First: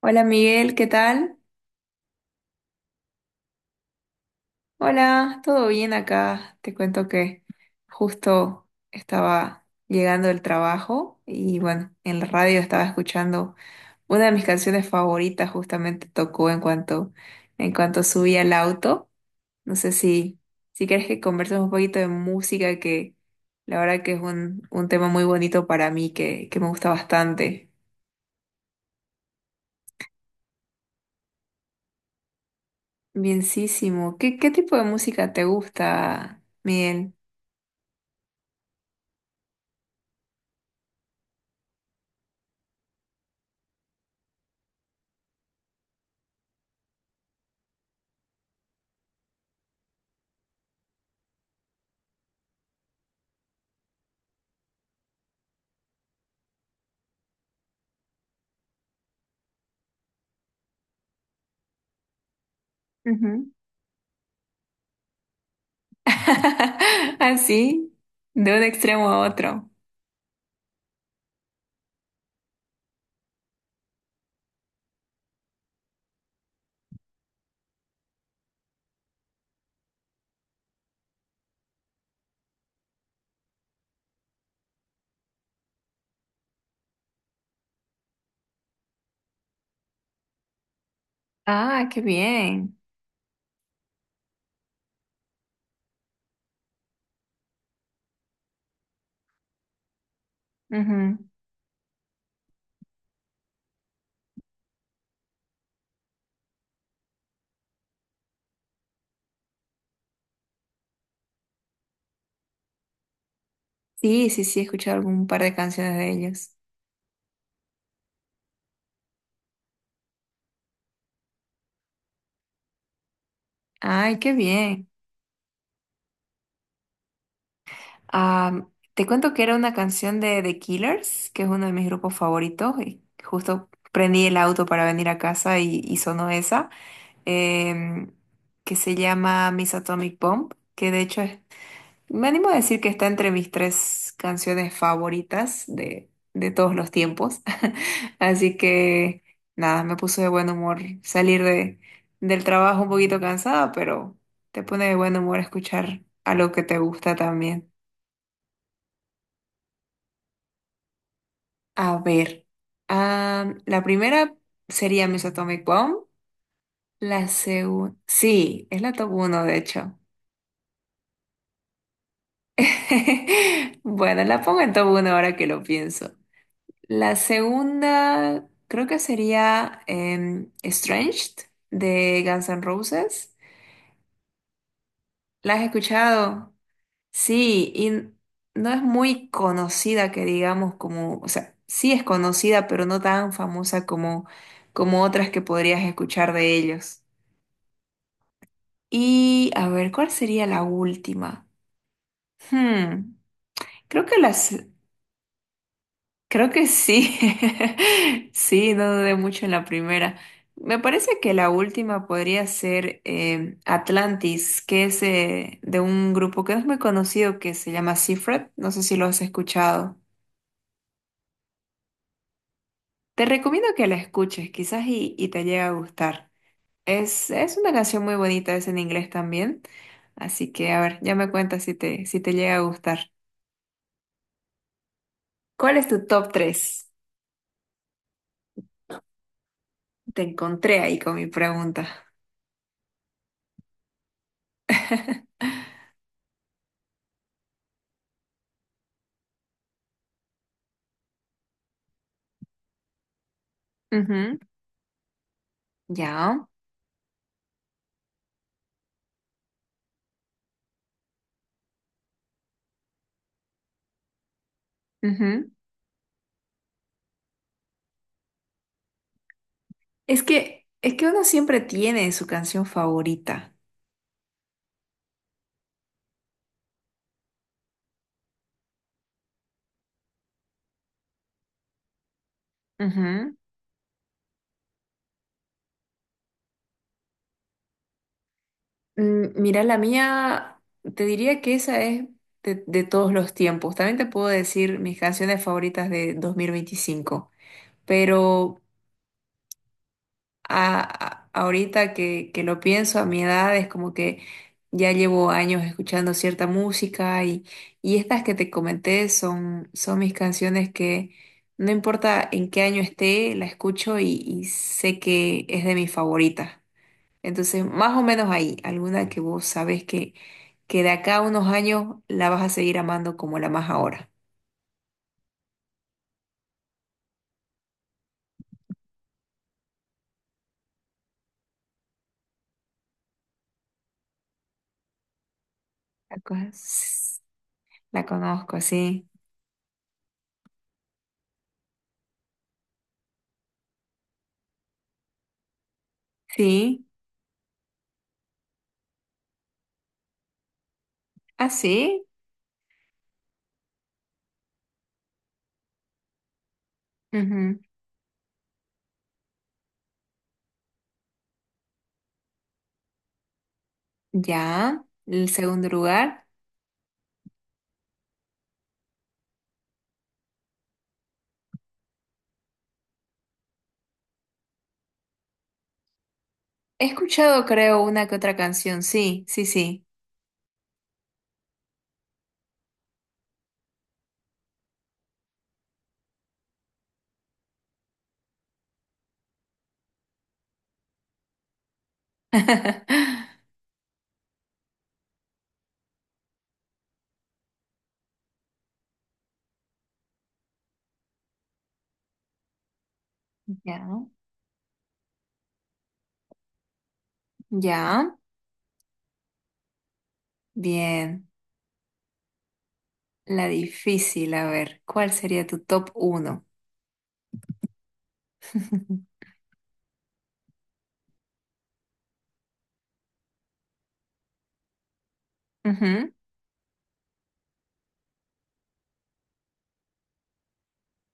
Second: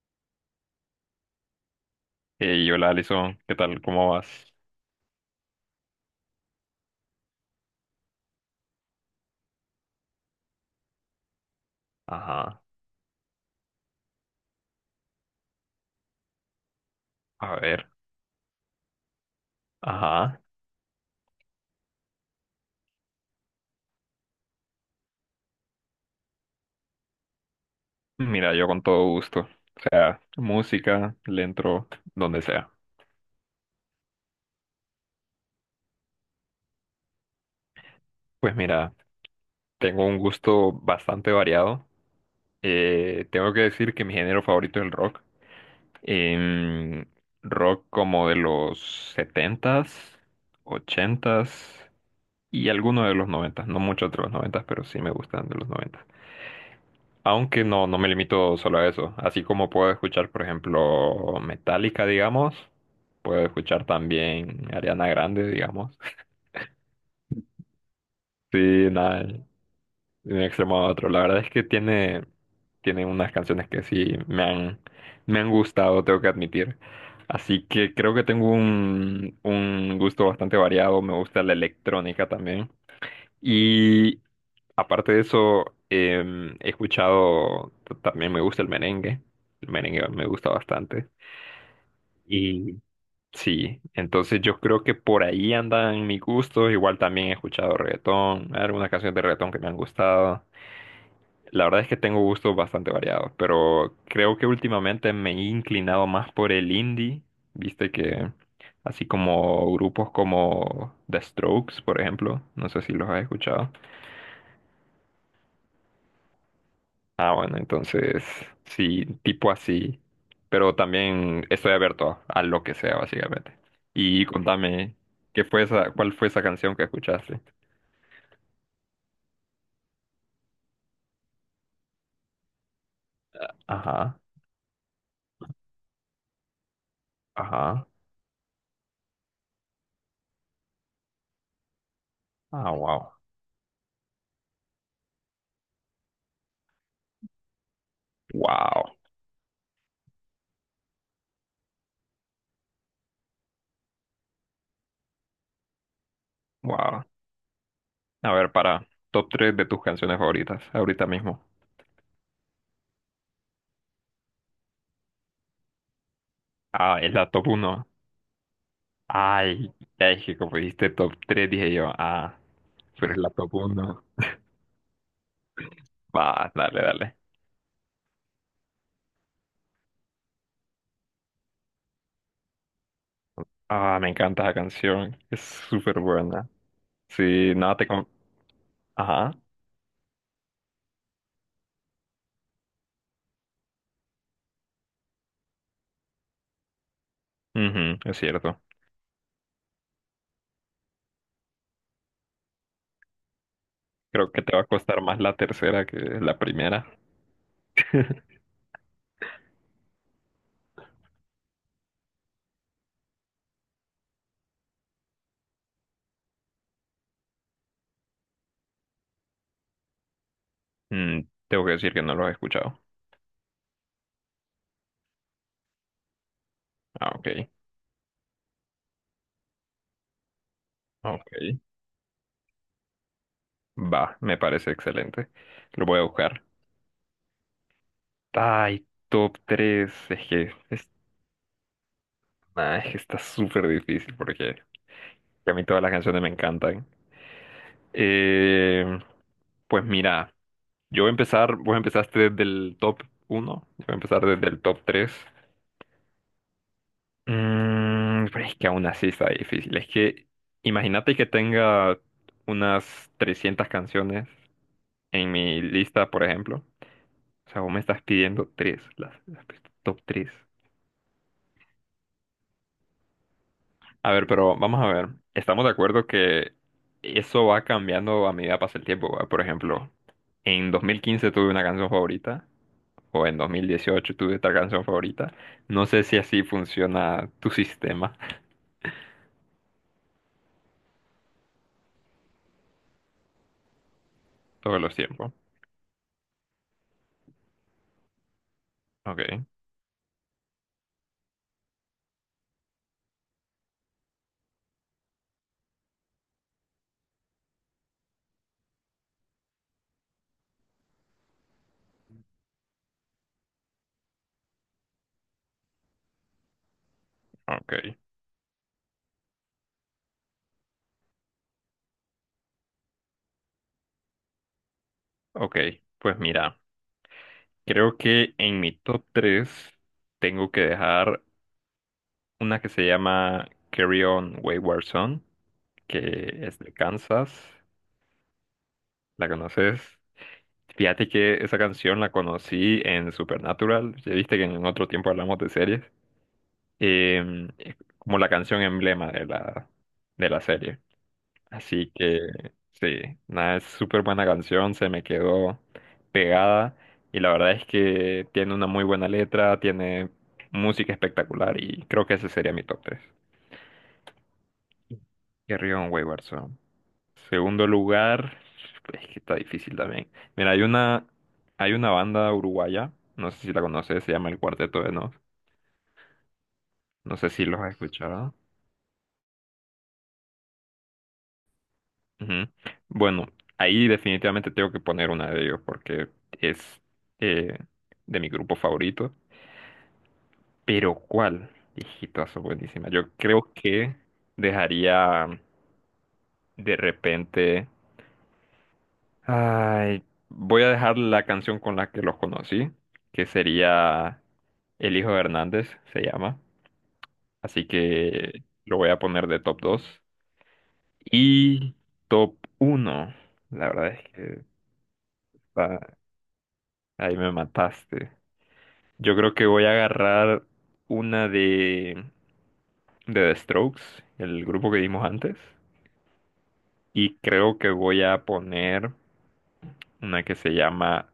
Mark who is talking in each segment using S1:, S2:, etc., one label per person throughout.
S1: Hola Miguel, ¿qué tal?
S2: Hey, hola Alison, ¿qué tal? ¿Cómo vas?
S1: Hola, ¿todo bien acá? Te cuento que justo estaba llegando del trabajo y bueno, en la radio
S2: Ajá,
S1: estaba escuchando una de mis canciones favoritas, justamente tocó
S2: a
S1: en
S2: ver,
S1: cuanto subí al auto. No sé si,
S2: ajá.
S1: si quieres que conversemos un poquito de música, que la verdad que es un tema muy bonito para mí, que me gusta bastante.
S2: Mira, yo con todo gusto. O sea, música, le entro donde sea.
S1: Bienísimo. ¿Qué tipo de música te gusta, Miguel?
S2: Pues mira, tengo un gusto bastante variado. Tengo que decir que mi género favorito es el rock. Em, Rock como de los setentas, ochentas y algunos de los noventas. No mucho de los noventas, pero sí me gustan de los noventas. Aunque no, no me limito solo a eso. Así como puedo escuchar, por ejemplo, Metallica, digamos, puedo escuchar también Ariana Grande, digamos.
S1: Así, de
S2: Sí,
S1: un extremo
S2: nada,
S1: a otro.
S2: de un extremo a otro. La verdad es que tiene unas canciones que sí me han gustado, tengo que admitir. Así que creo que tengo un gusto bastante variado. Me gusta la electrónica también. Y aparte de eso, he escuchado, también me gusta el merengue. El merengue me gusta bastante.
S1: Ah, qué
S2: Y
S1: bien.
S2: sí, entonces yo creo que por ahí andan mis gustos. Igual también he escuchado reggaetón, algunas canciones de reggaetón que me han gustado.
S1: Ujú.
S2: La verdad es que tengo gustos bastante variados, pero creo que últimamente me he inclinado más por el indie. Viste que así como grupos como The Strokes, por ejemplo, no sé si los has escuchado.
S1: Sí, sí, sí, he escuchado algún par de canciones de ellos.
S2: Ah, bueno, entonces sí, tipo así. Pero también estoy abierto a lo que sea, básicamente.
S1: Ay,
S2: Y
S1: qué bien.
S2: contame, ¿cuál fue esa canción que escuchaste?
S1: Ah, te cuento que era una canción de The Killers, que es uno de mis grupos favoritos. Y justo
S2: Ajá,
S1: prendí el auto para venir a casa y sonó esa,
S2: ajá.
S1: em, que se llama Miss Atomic Bomb, que de hecho es, me animo a
S2: Ah,
S1: decir que está
S2: wow.
S1: entre mis tres canciones favoritas de todos los tiempos. Así
S2: Wow,
S1: que nada, me puso de buen humor salir de, del trabajo un poquito cansada, pero te pone de buen humor escuchar algo que te
S2: wow.
S1: gusta también.
S2: A ver, para top 3 de tus canciones favoritas, ahorita mismo.
S1: A ver, ah, la primera sería Miss Atomic Bomb.
S2: Ah, es
S1: La
S2: la top 1.
S1: segunda, sí, es la top 1 de
S2: Ay,
S1: hecho.
S2: es que como dijiste top 3, dije yo, ah, pero es la top 1.
S1: Bueno, la pongo en top 1 ahora que lo pienso.
S2: Va, dale,
S1: La
S2: dale.
S1: segunda creo que sería Estranged de Guns N' Roses.
S2: Ah, me encanta esa canción, es
S1: ¿La has
S2: súper buena.
S1: escuchado?
S2: Sí,
S1: Sí,
S2: nada.
S1: y no es muy
S2: Ajá,
S1: conocida que digamos como, o sea, sí es conocida, pero no tan famosa como, como otras que podrías escuchar de ellos.
S2: ujú, es cierto.
S1: Y a ver, ¿cuál sería la última? Hmm, creo que
S2: Creo que
S1: las,
S2: te va a costar más la tercera que la
S1: creo que
S2: primera.
S1: sí. Sí, no dudé mucho en la primera. Me parece que la última podría ser Atlantis, que es de un grupo que no es muy conocido que se llama Seafret. No sé si lo has escuchado.
S2: Mm, Tengo que decir que no los he escuchado.
S1: Te recomiendo que la escuches, quizás y te llegue a gustar.
S2: Ah,
S1: Es,
S2: ok,
S1: es una canción muy bonita, es en inglés también. Así que, a ver, ya me
S2: ok.
S1: cuentas si te, si te llega a gustar.
S2: Va, me parece excelente.
S1: ¿Cuál
S2: Lo
S1: es
S2: voy a
S1: tu top
S2: buscar.
S1: tres?
S2: Ay, top tres.
S1: Te
S2: Es que,
S1: encontré ahí con mi pregunta.
S2: nah, es que está súper difícil porque a mí todas las canciones me encantan. Eh, pues mira, yo voy a empezar, vos empezaste desde el top uno, yo voy a empezar
S1: Ujú,
S2: desde el top 3.
S1: ya.
S2: Pero es que aún así está difícil. Es que imagínate que tenga unas 300 canciones en
S1: Ujú.
S2: mi lista, por ejemplo. O sea, vos me estás pidiendo tres, las top tres.
S1: Es que uno siempre tiene su canción favorita.
S2: A ver, pero vamos a ver. Estamos de acuerdo que eso va cambiando a medida que pasa el tiempo, ¿va? Por ejemplo, en 2015 tuve una canción favorita, o
S1: Ujú.
S2: en 2018 tuve otra canción favorita. No sé si así funciona tu sistema.
S1: Mm, mira, la mía, te diría que esa es de todos los tiempos. También te puedo decir
S2: Todos los
S1: mis
S2: tiempos.
S1: canciones favoritas de 2025. Pero
S2: Ok,
S1: ahorita que lo pienso, a mi edad es como que ya llevo años escuchando cierta música y estas que te comenté son, son mis canciones que no importa en qué año esté, la escucho y sé que es de mis favoritas. Entonces, más
S2: ok.
S1: o menos ahí, alguna que vos sabes que de acá a unos años la vas a seguir amando como la más ahora.
S2: Ok, pues mira, creo que en mi top 3 tengo que dejar una que se llama Carry On Wayward Son,
S1: La,
S2: que
S1: co-
S2: es de Kansas.
S1: la conozco, sí.
S2: ¿La conoces? Fíjate que esa canción la conocí en Supernatural. Ya viste que en otro tiempo hablamos de series.
S1: Sí,
S2: Es como la canción emblema de la serie. Así
S1: así.
S2: que sí, nada, es súper buena canción, se me quedó pegada y la verdad es que tiene una muy buena letra, tiene música espectacular y creo que ese sería mi top tres.
S1: Ya, el segundo
S2: Carry On Wayward
S1: lugar.
S2: Son. Segundo lugar, es que está difícil también. Mira, hay una banda uruguaya, no sé si la conoces, se llama El Cuarteto de Nos.
S1: He
S2: No sé
S1: escuchado,
S2: si los has
S1: creo, una que
S2: escuchado.
S1: otra canción. Sí, sí, sí.
S2: Ujú. Bueno, ahí definitivamente tengo que poner una de ellos porque es eh, de mi grupo favorito. Pero ¿cuál? Hijito, eso buenísima. Yo creo que dejaría de repente. Ay, voy a dejar la canción con la que los conocí, que
S1: Ya,
S2: sería El Hijo de Hernández, se llama. Así
S1: ya.
S2: que lo voy a poner de top dos.
S1: Bien.
S2: Y top uno,
S1: La
S2: la verdad es
S1: difícil,
S2: que
S1: a ver, ¿cuál sería tu
S2: está-
S1: top uno?
S2: ahí me mataste. Yo creo que voy a agarrar una de The Strokes, el grupo que vimos antes,
S1: Ujú.
S2: y creo que voy a poner una que se llama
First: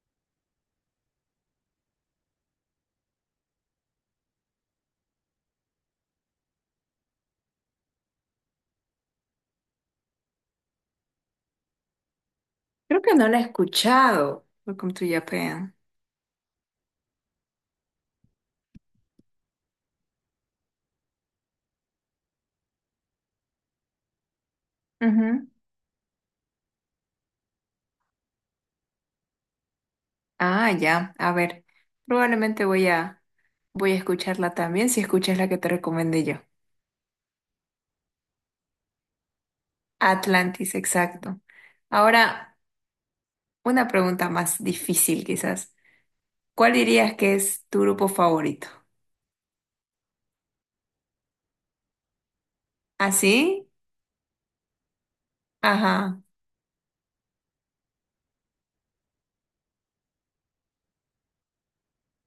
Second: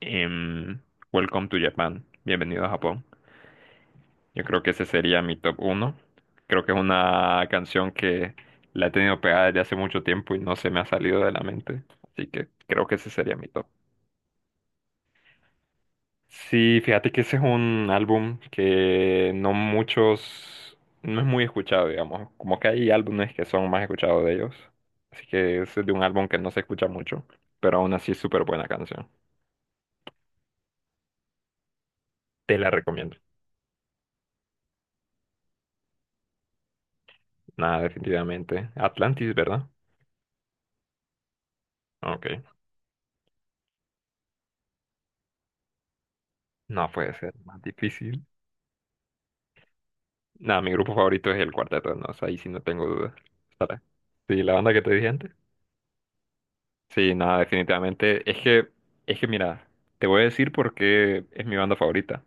S2: em, Welcome to Japan, Bienvenido a Japón. Yo creo que ese sería mi top uno. Creo que es una canción que la he tenido pegada desde hace mucho tiempo y no se me ha salido de la mente, así que creo que
S1: Creo
S2: ese
S1: que no
S2: sería
S1: la he
S2: mi top.
S1: escuchado. Welcome to Japan.
S2: Sí, fíjate que ese es un álbum que no muchos, no es muy escuchado, digamos. Como que hay álbumes que son más escuchados de ellos. Así
S1: Ujú.
S2: que ese es de un álbum que no se escucha mucho, pero aún así es súper buena canción.
S1: Ah, ya. A ver,
S2: Te
S1: probablemente
S2: la recomiendo.
S1: voy a escucharla también si escuchas la que te recomendé yo.
S2: Nada, definitivamente. Atlantis, ¿verdad?
S1: Atlantis, exacto.
S2: Ok.
S1: Ahora, una pregunta más difícil quizás. ¿Cuál
S2: No
S1: dirías
S2: puede ser
S1: que
S2: más
S1: es tu grupo
S2: difícil.
S1: favorito?
S2: Nada, mi grupo favorito es el Cuarteto de Nos, ahí sí no tengo dudas.
S1: ¿Así?
S2: Sara. Sí, la banda que te dije antes.
S1: Ajá.
S2: Sí, nada, definitivamente. Es que mira, te voy a decir por qué es mi banda favorita.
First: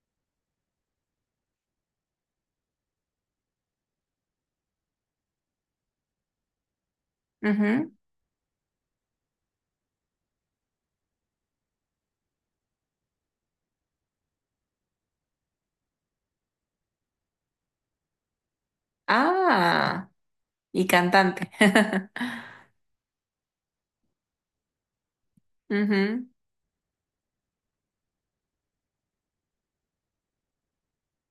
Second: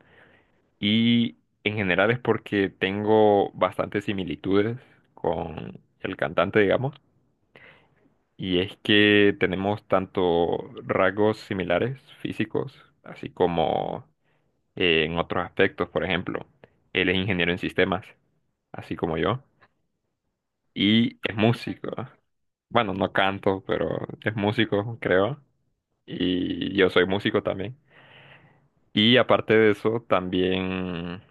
S2: Y en general es porque tengo bastantes similitudes con el cantante, digamos.
S1: Ujú.
S2: Y es que tenemos tanto rasgos similares físicos, así como en otros aspectos. Por ejemplo, él es ingeniero en sistemas, así como yo.
S1: Ah, y
S2: Y es
S1: cantante.
S2: músico. Bueno, no canto, pero es músico, creo.
S1: Ujú,
S2: Y yo soy músico también. Y aparte de eso, también,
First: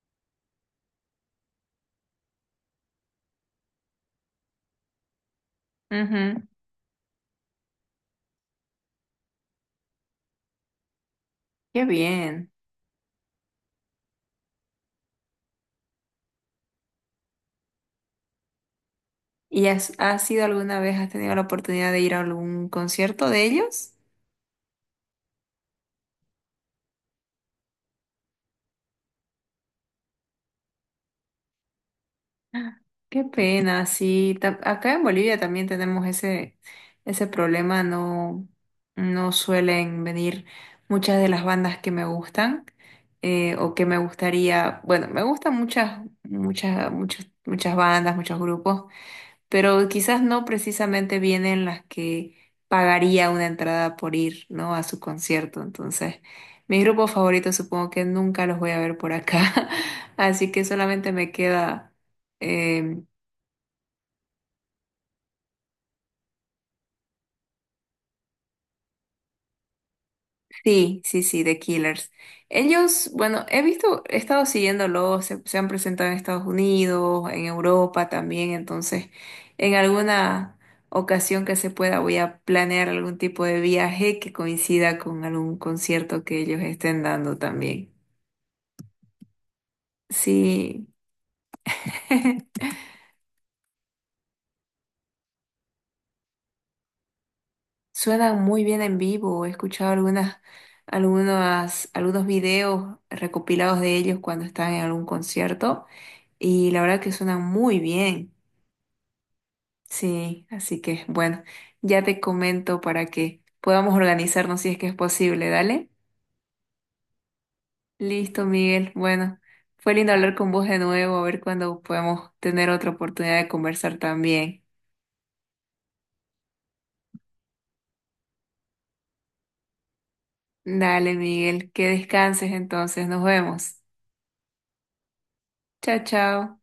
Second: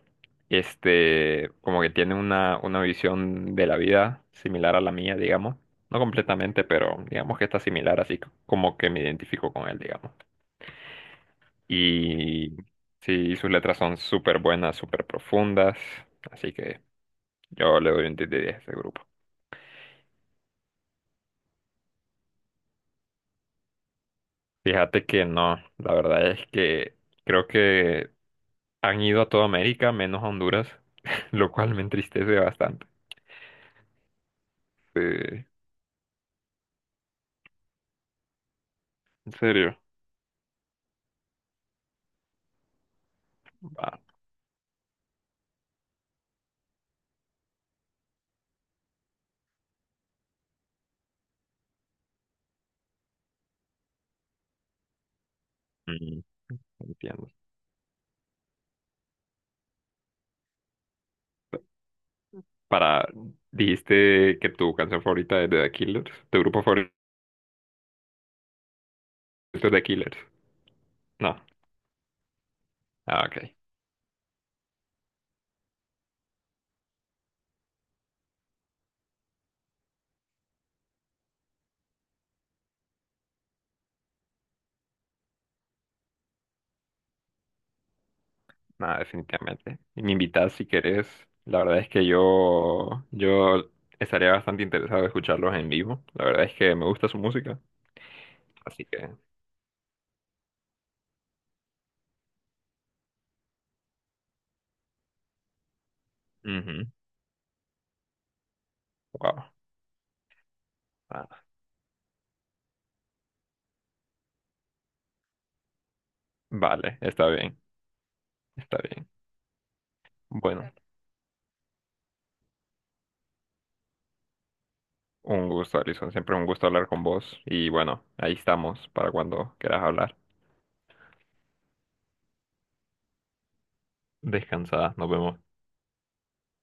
S2: este, como que tiene una visión de la vida similar a la mía, digamos. No
S1: ujú.
S2: completamente, pero digamos que está similar, así como que me identifico con él, digamos.
S1: Qué bien.
S2: Y sí, sus letras son súper buenas, súper profundas, así que yo le doy un 10 de 10 a este grupo.
S1: ¿Y has, has ido alguna vez, has tenido la oportunidad de ir a algún concierto de ellos?
S2: Fíjate que no, la verdad es que creo que han ido a toda América menos a Honduras, lo cual me entristece bastante.
S1: Qué pena, sí. Ta- Acá en Bolivia
S2: Sí,
S1: también tenemos ese, ese problema, no, no
S2: en serio.
S1: suelen venir muchas de las bandas que me gustan o que me gustaría, bueno, me gustan muchas, muchas, muchas, muchas bandas, muchos grupos pero quizás no precisamente vienen las que pagaría una entrada por ir, ¿no? A su concierto. Entonces,
S2: Mm,
S1: mis grupos
S2: Entiendo.
S1: favoritos supongo que nunca los voy a ver por acá, así que solamente me queda em,
S2: Para, dijiste que tu canción favorita es de The Killers, tu grupo favorito es The Killers.
S1: sí, sí,
S2: No,
S1: sí, The Killers. Ellos,
S2: ah, ok,
S1: bueno, he visto, he estado siguiéndolos, se han presentado en Estados Unidos, en Europa también, entonces en alguna ocasión que se pueda voy a planear algún tipo de viaje que coincida con algún concierto que ellos estén dando también.
S2: nada definitivamente. Y me invitas si
S1: Sí,
S2: querés. La verdad es que yo estaría bastante interesado en escucharlos en vivo. La verdad es que me gusta su música,
S1: suenan muy bien
S2: así
S1: en
S2: que,
S1: vivo, he escuchado algunas, algunas, algunos videos recopilados de ellos cuando están en algún concierto y la
S2: ujú,
S1: verdad que suenan muy bien.
S2: wow.
S1: Sí, así que bueno,
S2: Ah,
S1: ya te comento para que podamos organizarnos si es que es posible, dale.
S2: vale, está bien,
S1: Listo,
S2: está
S1: Miguel.
S2: bien.
S1: Bueno, fue lindo hablar con vos
S2: Bueno,
S1: de nuevo, a ver cuándo podemos tener otra oportunidad de conversar también.
S2: un gusto, Alison. Siempre un gusto hablar con vos. Y bueno, ahí estamos para cuando quieras hablar.
S1: Dale, Miguel, que descanses entonces, nos vemos.
S2: Descansada, nos vemos.
S1: Chao, chao.